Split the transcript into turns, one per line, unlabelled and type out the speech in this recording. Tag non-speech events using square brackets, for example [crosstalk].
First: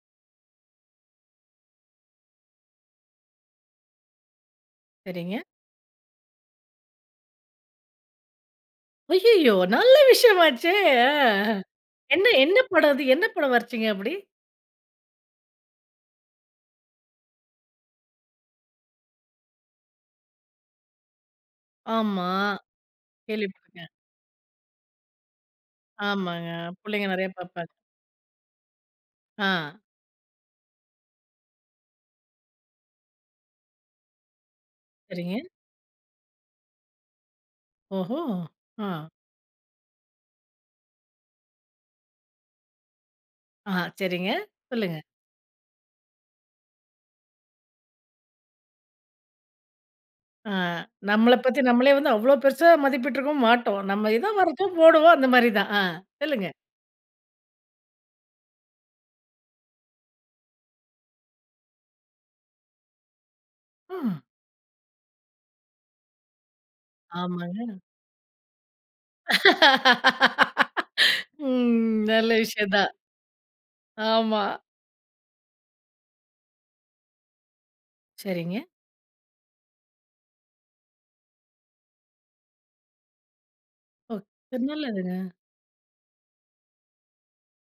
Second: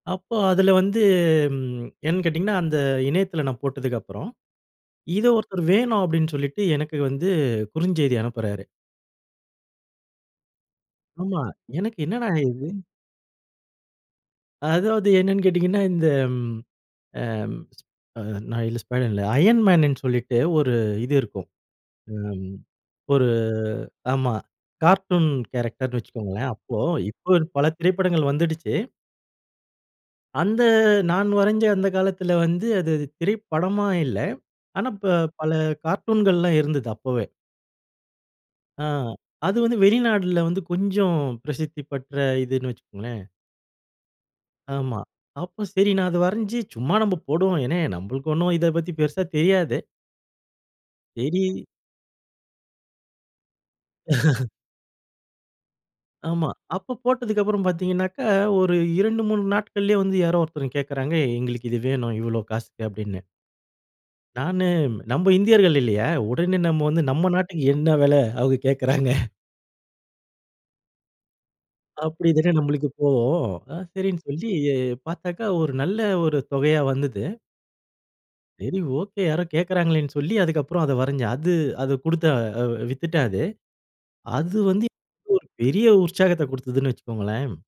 அப்போ அதில வந்து ம் என்னன்னு கேட்டிங்கன்னா அந்த இணையத்தில நான் போட்டதுக்கு அப்புறம். இத
சரிங்க.
ஒருத்தர் வேணும் அப்படின்னு சொல்லிட்டு எனக்கு வந்து குறுஞ்செய்தி அனுப்புறாரு.
அய்யய்யோ! நல்ல விஷயம் ஆச்சே. ஆ
ஆமா. எனக்கு
என்ன
என்னடா
என்ன
இது?
படம் அது என்ன படம் வரஞ்சீங்க அப்படி?
அதாவது என்னன்னு கேட்டீங்கன்னா, இந்த அ நா இல்ல ஸ்பைடர் இல்ல, ஐயன் மேன்ன்னு சொல்லிட்டு ஒரு இது இருக்கும்.
ஆமா
ஒரு
கேள்விப்பட்டுருக்கேன்.
ஆமா கார்ட்டூன் கேரக்டர்ன்னு
ஆமாங்க.
வச்சுக்கோங்களேன் அப்போ.
புள்ளைங்க நெறைய
இப்போ பல
பாக்பாங்.
திரைப்படங்கள் வந்துடுச்சு.
ஆ.
அந்த நான் வரைஞ்ச அந்த காலத்தில வந்து, அது திரைப்படமா இல்ல. ஆனா இப்போ
சரிங்க.
பல கார்ட்டூன்கள்லாம் இருந்தது அப்பவே.
ஓஹோ! ஆ.
ஆ. அது வந்து வெளிநாட்டில வந்து கொஞ்சம் பிரசித்தி பெற்ற இதுன்னு வச்சுக்கோங்களேன்.
ஆ, சரிங்க. சொல்லுங்க.
ஆமா. அப்போ சரி நான் அத வரஞ்சு, சும்மா நம்ம போடுவோம். ஏன்னா நம்மளுக்கு ஒண்ணும் இத பத்தி பெருசா தெரியாது.
ஆ நம்மள பத்தி
சரி,
நம்மளே வந்து அவ்ளோ பெருசா மதிப்பிட்டுருக்கவும் மாட்டோம். நம்ம எதோ
[chuckles]
வரஞ்சோம் போடுவோம். அந்த மாரி தான். ஆ
ஆமா.
சொல்லுங்க.
அப்போ போட்டதுக்கு அப்புறம் பார்த்தீங்கனாக்க, ஒரு 2 3 நாட்கள்லயே வந்து யாரோ ஒருத்தர் கேக்கறாங்க, "எங்களுக்கு இது வேணும். இவ்வளவு காசுக்கு" அப்படின்னு.
ம்.
நானு, நம்ம இந்தியர்கள் இல்லையா? உடனே நம்ம வந்து நம்ம நாட்டுக்கு
ஆமாங்க.
என்ன வெல அவங்க கேக்கறாங்க.
[laughs] ம்.
அப்படி
நல்ல
தானே நம்மளுக்கு
விஷயந்தான்.
தோணும். நா சரின்னு
ஆமா.
சொல்லி பார்த்தாக்கா, ஒரு நல்ல ஒரு தொகையா வந்தது.
சரிங்க.
சரி, ஓகே. யாரோ கேக்கறாங்களேன்னு சொல்லி அதுக்கப்புறம் அத வரஞ்சேன். அது அத கொடுத்த வித்துட்டேன் அது.
ஓ.
அது
திரு
வந்து
நல்லதுங்க.
[unintelligible] ஒரு பெரிய உற்சாகத்தக் கொடுத்ததுன்னு வச்சுக்கோங்களேன்.